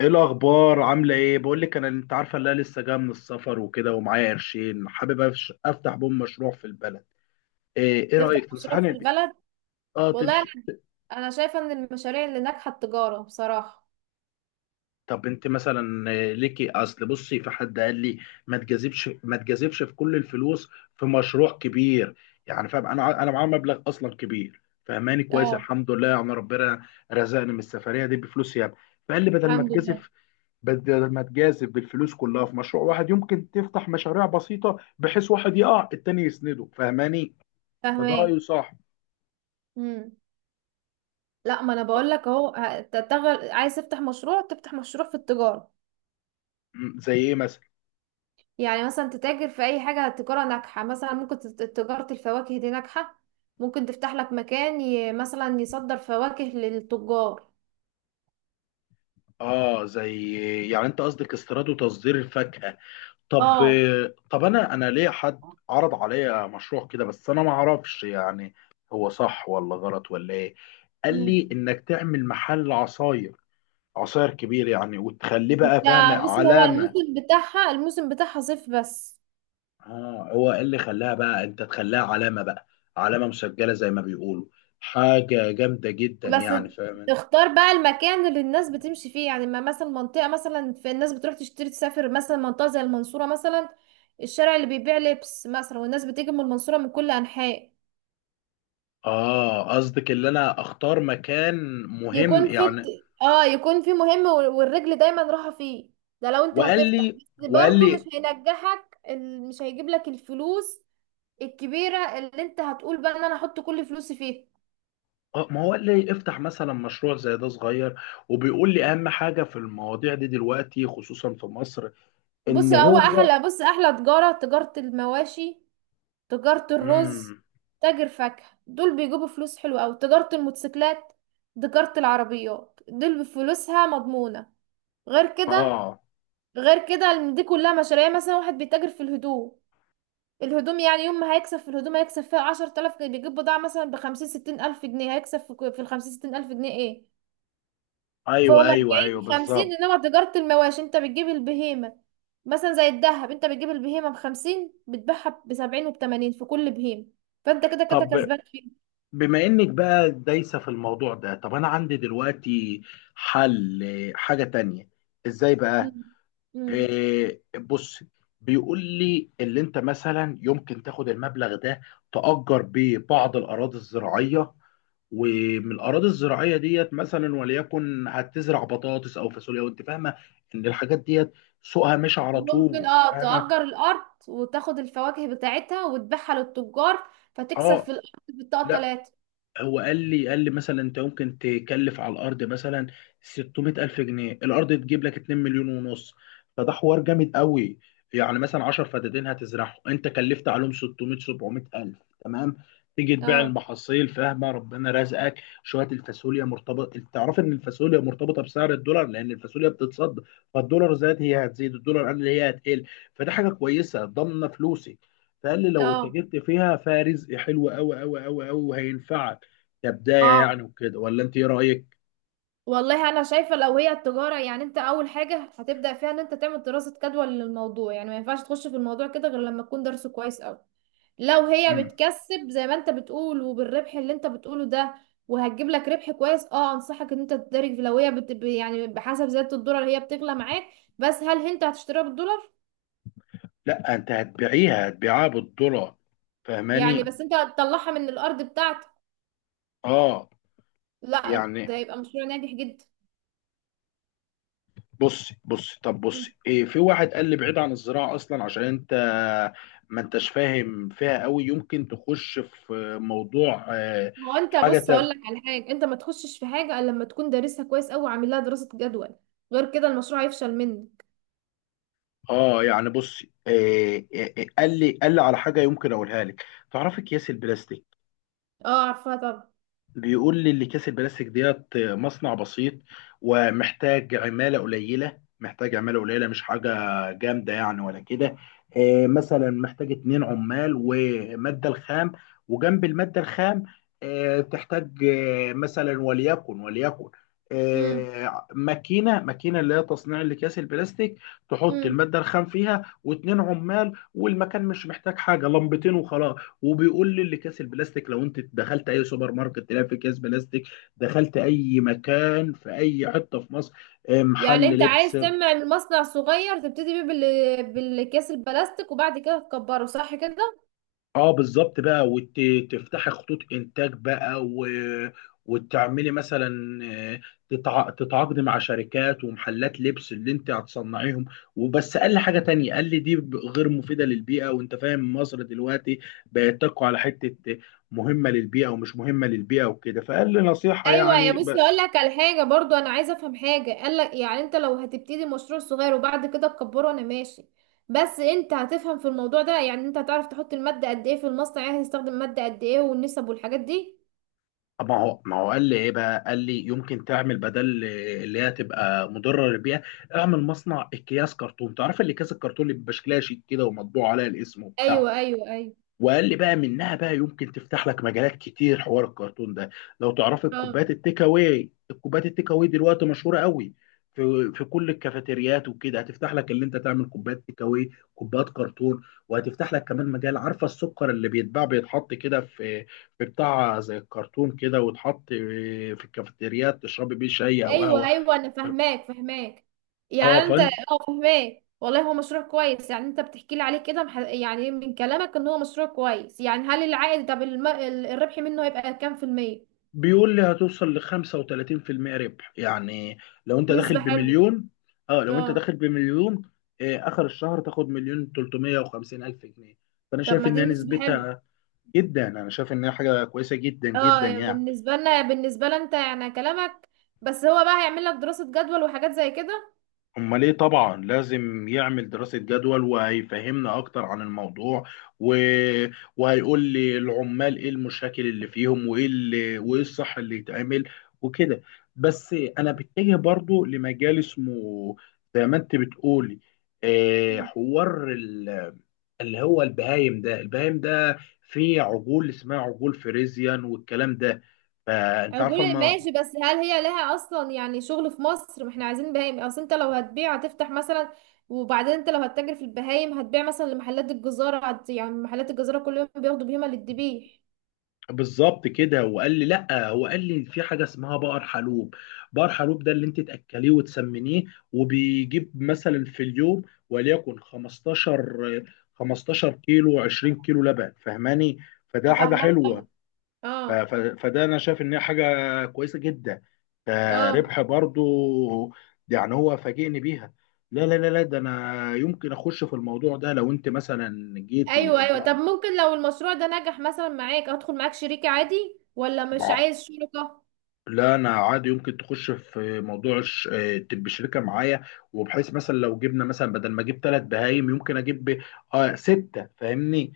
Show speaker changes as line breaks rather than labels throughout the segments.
ايه الاخبار؟ عامله ايه؟ بقول لك انا، انت عارفه ان انا لسه جايه من السفر وكده، ومعايا قرشين حابب افتح بوم مشروع في البلد. ايه ايه
تفتح
رايك؟
مشروع
تنصحني
في البلد.
اه
والله انا شايفه ان المشاريع اللي ناجحه التجاره بصراحه.
طب انت مثلا، ليكي اصل، بصي، في حد قال لي ما تجازفش في كل الفلوس في مشروع كبير. يعني فاهم، انا معايا مبلغ اصلا كبير، فهماني كويس،
اه،
الحمد لله، يعني ربنا رزقني من السفريه دي بفلوس يعني. فقال لي بدل ما
الحمد لله.
تجازف بدل ما تجازف بالفلوس كلها في مشروع واحد، يمكن تفتح مشاريع بسيطة بحيث واحد يقع التاني يسنده، فاهماني؟ فده
فاهماه.
رأيه صح.
امم. لا، ما انا
طب،
بقول لك اهو. عايز تفتح مشروع في التجاره.
زي ايه مثلا؟
يعني مثلا تتاجر في اي حاجه تجاره ناجحه، مثلا ممكن تجاره الفواكه دي ناجحه. ممكن تفتح لك مكان مثلا يصدر فواكه للتجار.
اه زي، يعني انت قصدك استيراد وتصدير الفاكهة؟ طب،
اه.
طب انا ليه حد عرض عليا مشروع كده، بس انا ما اعرفش يعني هو صح ولا غلط ولا ايه. قال
امم.
لي انك تعمل محل عصاير، عصاير كبير يعني، وتخليه بقى
ده
فاهم؟
بص، هو
علامة.
الموسم بتاعها صيف بس.
اه، هو إيه اللي خلاها بقى انت تخليها علامة بقى؟ علامة مسجلة زي ما بيقولوا، حاجة جامدة جدا
بس
يعني، فاهم؟
تختار بقى المكان اللي الناس بتمشي فيه، يعني ما مثلا منطقة، مثلا في الناس بتروح تشتري تسافر، مثلا منطقة زي المنصورة. مثلا الشارع اللي بيبيع لبس، مثلا والناس بتيجي من المنصورة من كل أنحاء.
اه قصدك اللي انا اختار مكان مهم
يكون في
يعني.
اه يكون في مهم، والرجل دايما راحة فيه. ده لو انت
وقال
هتفتح
لي
بس
وقال
برضو مش
لي
هينجحك، مش هيجيب لك الفلوس الكبيرة اللي انت هتقول بقى ان انا احط كل فلوسي فيها.
ما هو قال لي افتح مثلا مشروع زي ده صغير، وبيقول لي اهم حاجة في المواضيع دي دلوقتي خصوصا في مصر ان هو.
بص احلى تجارة المواشي. تجارة الرز.
امم.
تاجر فاكهة دول بيجيبوا فلوس حلوة أوي. تجارة الموتوسيكلات. تجارة العربيات دول بفلوسها مضمونة. غير كده،
اه.
إن دي كلها مشاريع. يعني مثلا واحد بيتاجر في الهدوم، الهدوم، يعني يوم ما هيكسب في الهدوم هيكسب فيها 10 آلاف جنيه. بيجيب بضاعة مثلا بخمسين ستين ألف جنيه، هيكسب في الخمسين ستين ألف جنيه ايه، فوق
ايوه ايوه
أربعين
ايوه
خمسين.
بالظبط.
إنما تجارة المواشي أنت بتجيب البهيمة، مثلا زي الدهب. أنت بتجيب البهيمة بخمسين بتبيعها بسبعين وبتمانين في كل بهيمة، فأنت كده كده
طب
كسبان.
بما انك بقى دايسة في الموضوع ده، طب انا عندي دلوقتي حل، حاجة تانية. ازاي بقى؟
مم. مم.
بص، بيقول لي اللي انت مثلا يمكن تاخد المبلغ ده، تأجر بيه بعض الاراضي الزراعية، ومن الاراضي الزراعية ديت مثلا، وليكن هتزرع بطاطس او فاصوليا، وانت فاهمة ان الحاجات ديت سوقها مش على
ممكن،
طول، فاهمة؟
تأجر الأرض وتاخد الفواكه بتاعتها وتبيعها للتجار فتكسب في
اه
الأرض بالطاقة
لا،
تلاتة.
هو قال لي، قال لي مثلا انت ممكن تكلف على الارض مثلا 600 الف جنيه، الارض تجيب لك 2 مليون ونص. فده حوار جامد قوي. يعني مثلا 10 فدادين هتزرعهم، انت كلفت عليهم 600 700 الف، تمام، تيجي تبيع
اه،
المحاصيل، فاهمه، ربنا رزقك. شويه الفاصوليا مرتبط، انت تعرف ان الفاصوليا مرتبطه بسعر الدولار لان الفاصوليا بتتصدر. فالدولار زاد هي هتزيد، الدولار قل هي هتقل. فده حاجه كويسه، ضامنه فلوسك. فقال لي لو
اه،
اتجرت فيها، فيها رزق حلو قوي قوي قوي قوي، وهينفعك كبداية
اه،
يعني وكده. ولا انت ايه رأيك؟
والله أنا شايفة لو هي التجارة، يعني أنت أول حاجة هتبدأ فيها إن أنت تعمل دراسة جدوى للموضوع. يعني ما ينفعش تخش في الموضوع كده غير لما تكون درسه كويس أوي. لو هي
مم.
بتكسب زي ما أنت بتقول وبالربح اللي أنت بتقوله ده وهتجيب لك ربح كويس، انصحك ان انت تدرج. لو هي يعني بحسب زيادة الدولار هي بتغلى معاك. بس هل انت هتشتريها بالدولار؟
لا انت هتبيعيها، هتبيعها بالدولار،
يعني
فاهماني؟
بس انت هتطلعها من الارض بتاعتك.
اه
لا،
يعني.
ده هيبقى مشروع ناجح جدا.
بصي بصي، طب
مم.
بصي إيه، في واحد قال لي بعيد عن الزراعه اصلا عشان انت ما انتش فاهم فيها قوي، يمكن تخش في موضوع
هو انت
حاجه
بص هقول
تانية.
لك على حاجه، انت ما تخشش في حاجه الا لما تكون دارسها كويس قوي وعامل لها دراسه جدول. غير كده المشروع هيفشل منك.
اه يعني بصي، إيه إيه إيه، قال لي، قال لي على حاجه، يمكن اقولها لك. تعرفي اكياس البلاستيك؟
اه، عارفاها طبعا.
بيقول لي اللي كيس البلاستيك ديت مصنع بسيط، ومحتاج عمالة قليلة، مش حاجة جامدة يعني ولا كده. مثلا محتاج اتنين عمال، ومادة الخام، وجنب المادة الخام تحتاج مثلا، وليكن،
امم.
ماكينة اللي هي تصنيع الأكياس البلاستيك، تحط
امم.
المادة الخام فيها، واتنين عمال، والمكان مش محتاج حاجة، لمبتين وخلاص. وبيقول لي اللي كاس البلاستيك، لو انت دخلت اي سوبر ماركت تلاقي في كاس بلاستيك، دخلت اي مكان في اي حته في مصر، محل
يعني انت عايز
لبس.
تعمل مصنع صغير تبتدي بيه بالاكياس البلاستيك وبعد كده تكبره، صح كده؟
اه بالظبط بقى، وتفتحي خطوط انتاج بقى، و... وتعملي مثلا آه، تتعاقدي مع شركات ومحلات لبس اللي انت هتصنعيهم. وبس قال لي حاجه تانية، قال لي دي غير مفيده للبيئه، وانت فاهم مصر دلوقتي بقت تقع على حته مهمه للبيئه ومش مهمه للبيئه وكده، فقال لي نصيحه
ايوه يا،
يعني
بس اقول لك على حاجه برضو. انا عايزه افهم حاجه قال لك، يعني انت لو هتبتدي مشروع صغير وبعد كده تكبره انا ماشي، بس انت هتفهم في الموضوع ده؟ يعني انت هتعرف تحط الماده قد ايه في المصنع، يعني هتستخدم ماده قد ايه والنسب والحاجات دي.
طب ما هو، قال لي ايه بقى؟ قال لي يمكن تعمل بدل اللي هي تبقى مضره للبيئه، اعمل مصنع اكياس كرتون، تعرف اللي كاس الكرتون اللي بيبقى شكلها شيك كده ومطبوع عليها الاسم وبتاع؟
ايوه، ايوه، ايوه.
وقال لي بقى منها بقى يمكن تفتح لك مجالات كتير، حوار الكرتون ده لو تعرف،
اه.
الكوبايات التيك اواي، الكوبايات التيك اواي دلوقتي مشهوره قوي في في كل الكافيتريات وكده، هتفتح لك اللي انت تعمل كوبايات تيك اواي، كوبايات كرتون. وهتفتح لك كمان مجال، عارفه السكر اللي بيتباع بيتحط كده في في بتاع زي الكرتون كده، ويتحط في الكافيتريات تشربي بيه شاي او
ايوه،
قهوه.
ايوه، انا فاهماك فاهماك،
اه،
يعني انت، اه، فاهماك. والله هو مشروع كويس، يعني انت بتحكي لي عليه كده، يعني من كلامك ان هو مشروع كويس. يعني هل العائد، طب الربح منه هيبقى كام في المية؟
بيقول لي هتوصل ل 35% ربح يعني، لو انت داخل
نسبة حلوة.
بمليون. اه، لو انت
اه
داخل بمليون، آه اخر الشهر تاخد مليون 350 الف جنيه. فانا
طب
شايف
ما دي
انها
بالنسبة حلو.
نسبتها جدا، انا شايف انها حاجه كويسه جدا جدا
اه،
يعني.
بالنسبة لنا، انت يعني كلامك. بس هو بقى هيعمل لك دراسة جدول وحاجات زي كده.
امال ايه، طبعا لازم يعمل دراسة جدول، وهيفهمنا اكتر عن الموضوع، و... وهيقول لي العمال ايه المشاكل اللي فيهم، وايه الصح اللي يتعمل وكده. بس انا بتجه برضو لمجال اسمه، زي ما انت بتقولي، آه،
مم.
اللي هو البهايم. ده البهايم ده فيه عجول اسمها عجول فريزيان، والكلام ده فانت عارفه.
اقول ماشي، بس هل هي لها اصلا يعني شغل في مصر؟ ما احنا عايزين بهايم، اصل انت لو هتبيع هتفتح مثلا. وبعدين انت لو هتتاجر في البهايم هتبيع مثلا لمحلات الجزارة، يعني محلات الجزارة كل يوم بياخدوا بهيمة للذبيح.
بالظبط كده، وقال لي لا، هو قال لي في حاجه اسمها بقر حلوب، بقر حلوب ده اللي انت تاكليه وتسمنيه، وبيجيب مثلا في اليوم وليكن 15، 15 كيلو 20 كيلو لبن، فاهماني؟ فده حاجه
افهمك طبعا.
حلوه. ف-
اه،
ف- فده انا شايف ان هي حاجه كويسه جدا،
اه،
فربح برضو يعني، هو فاجئني بيها. لا لا لا لا، ده انا يمكن اخش في الموضوع ده، لو انت مثلا جيتي
ايوه، ايوه.
البقر.
طب ممكن لو المشروع ده نجح مثلا معاك ادخل معاك شريك عادي، ولا مش عايز شركة؟
لا انا عادي، يمكن تخش في موضوع تبقى شركه معايا، وبحيث مثلا لو جبنا مثلا بدل ما اجيب ثلاث بهايم، يمكن اجيب اه سته، فاهمني؟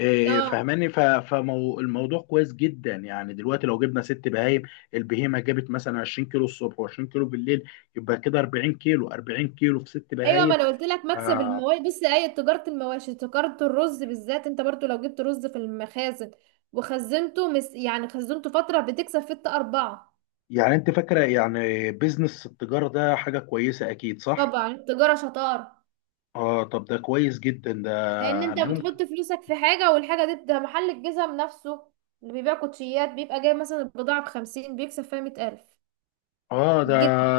اه،
فاهماني، فالموضوع كويس جدا يعني. دلوقتي لو جبنا ست بهايم، البهيمه جابت مثلا 20 كيلو الصبح و20 كيلو بالليل، يبقى كده 40 كيلو، 40 كيلو في ست
ايوه، ما
بهايم،
انا قلت لك مكسب
آه.
المواشي. بص، اي تجاره المواشي تجاره الرز بالذات. انت برضو لو جبت رز في المخازن وخزنته، يعني خزنته فتره بتكسب في اربعه.
يعني انت فاكره يعني بيزنس التجاره ده حاجه كويسه اكيد، صح؟
طبعا التجاره شطاره،
اه طب ده كويس جدا ده
لان انت
يعني.
بتحط فلوسك في حاجه، والحاجه دي، ده محل الجزم نفسه اللي بيبيع كوتشيات بيبقى جايب مثلا البضاعه بخمسين بيكسب فيها 100 ألف.
اه ده،
الجزم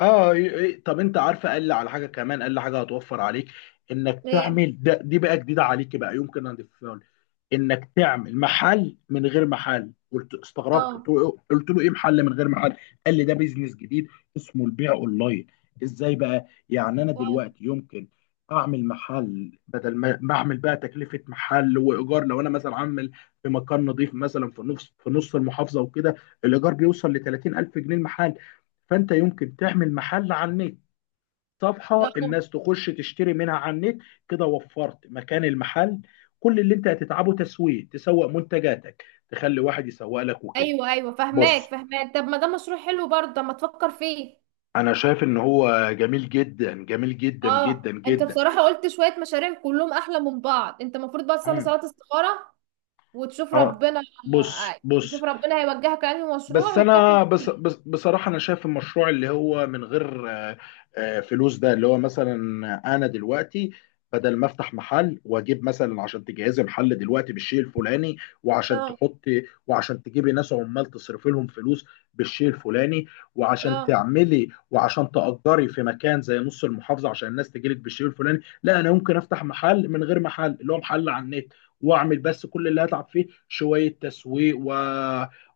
اه، إيه. طب انت عارفه قال لي على حاجه كمان، قال لي حاجه هتوفر عليك، انك
ايه.
تعمل ده، دي بقى جديده عليك بقى، يمكن اضيفها لك. انك تعمل محل من غير محل. قلت استغربت، قلت
اه،
له، قلت له ايه محل من غير محل؟ قال لي ده بيزنس جديد اسمه البيع اونلاين. ازاي بقى يعني؟ انا
اه.
دلوقتي يمكن اعمل محل، بدل ما اعمل بقى تكلفه محل وايجار، لو انا مثلا عامل في مكان نظيف مثلا في نص، المحافظه وكده، الايجار بيوصل ل 30,000 جنيه المحل، فانت يمكن تعمل محل على النت،
آه.
صفحه
آه.
الناس تخش تشتري منها على النت، كده وفرت مكان المحل. كل اللي انت هتتعبه تسويق، تسوق منتجاتك، تخلي واحد يسوق لك وكده.
ايوه، ايوه، فهماك
بص،
فهماك. طب ما ده مشروع حلو برضه، طب ما تفكر فيه.
انا شايف ان هو جميل جدا، جميل جدا جدا
اه، انت
جدا.
بصراحة قلت شوية مشاريع كلهم احلى من بعض. انت المفروض بقى تصلي
اه.
صلاة استخارة وتشوف
آه.
ربنا.
بص
آه،
بص،
تشوف ربنا هيوجهك لأنهي مشروع
بس
وتكمل
انا بس
فيه.
بس بصراحه انا شايف المشروع اللي هو من غير فلوس، ده اللي هو مثلا انا دلوقتي بدل ما افتح محل، واجيب مثلا عشان تجهزي محل دلوقتي بالشيء الفلاني، وعشان
اه،
تحطي، وعشان تجيبي ناس عمال تصرفي لهم فلوس بالشيء الفلاني، وعشان
اه،
تعملي، وعشان تأجري في مكان زي نص المحافظة عشان الناس تجيلك بالشيء الفلاني، لا انا ممكن افتح محل من غير محل، اللي هو محل على النت، واعمل بس كل اللي هتعب فيه شوية تسويق، و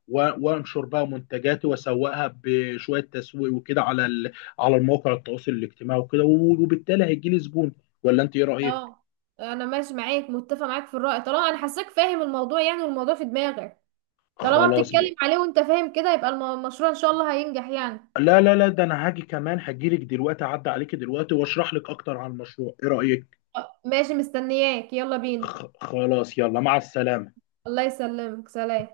و- وانشر بقى منتجاتي واسوقها بشويه تسويق وكده على على المواقع التواصل الاجتماعي وكده، وبالتالي هيجي لي زبون. ولا انت ايه رايك؟
اه، انا ماشي معاك متفق معاك في الرأي. طالما انا حاساك فاهم الموضوع، يعني والموضوع في دماغك، طالما
خلاص بقى.
بتتكلم عليه وانت فاهم كده، يبقى المشروع ان شاء الله هينجح يعني.
لا لا لا، ده انا هاجي كمان، هجيلك دلوقتي، اعدي عليك دلوقتي واشرح لك اكتر عن المشروع، ايه رايك؟
آه، ماشي، مستنياك يلا بينا.
خلاص، يلا مع السلامه.
الله يسلمك، سلام.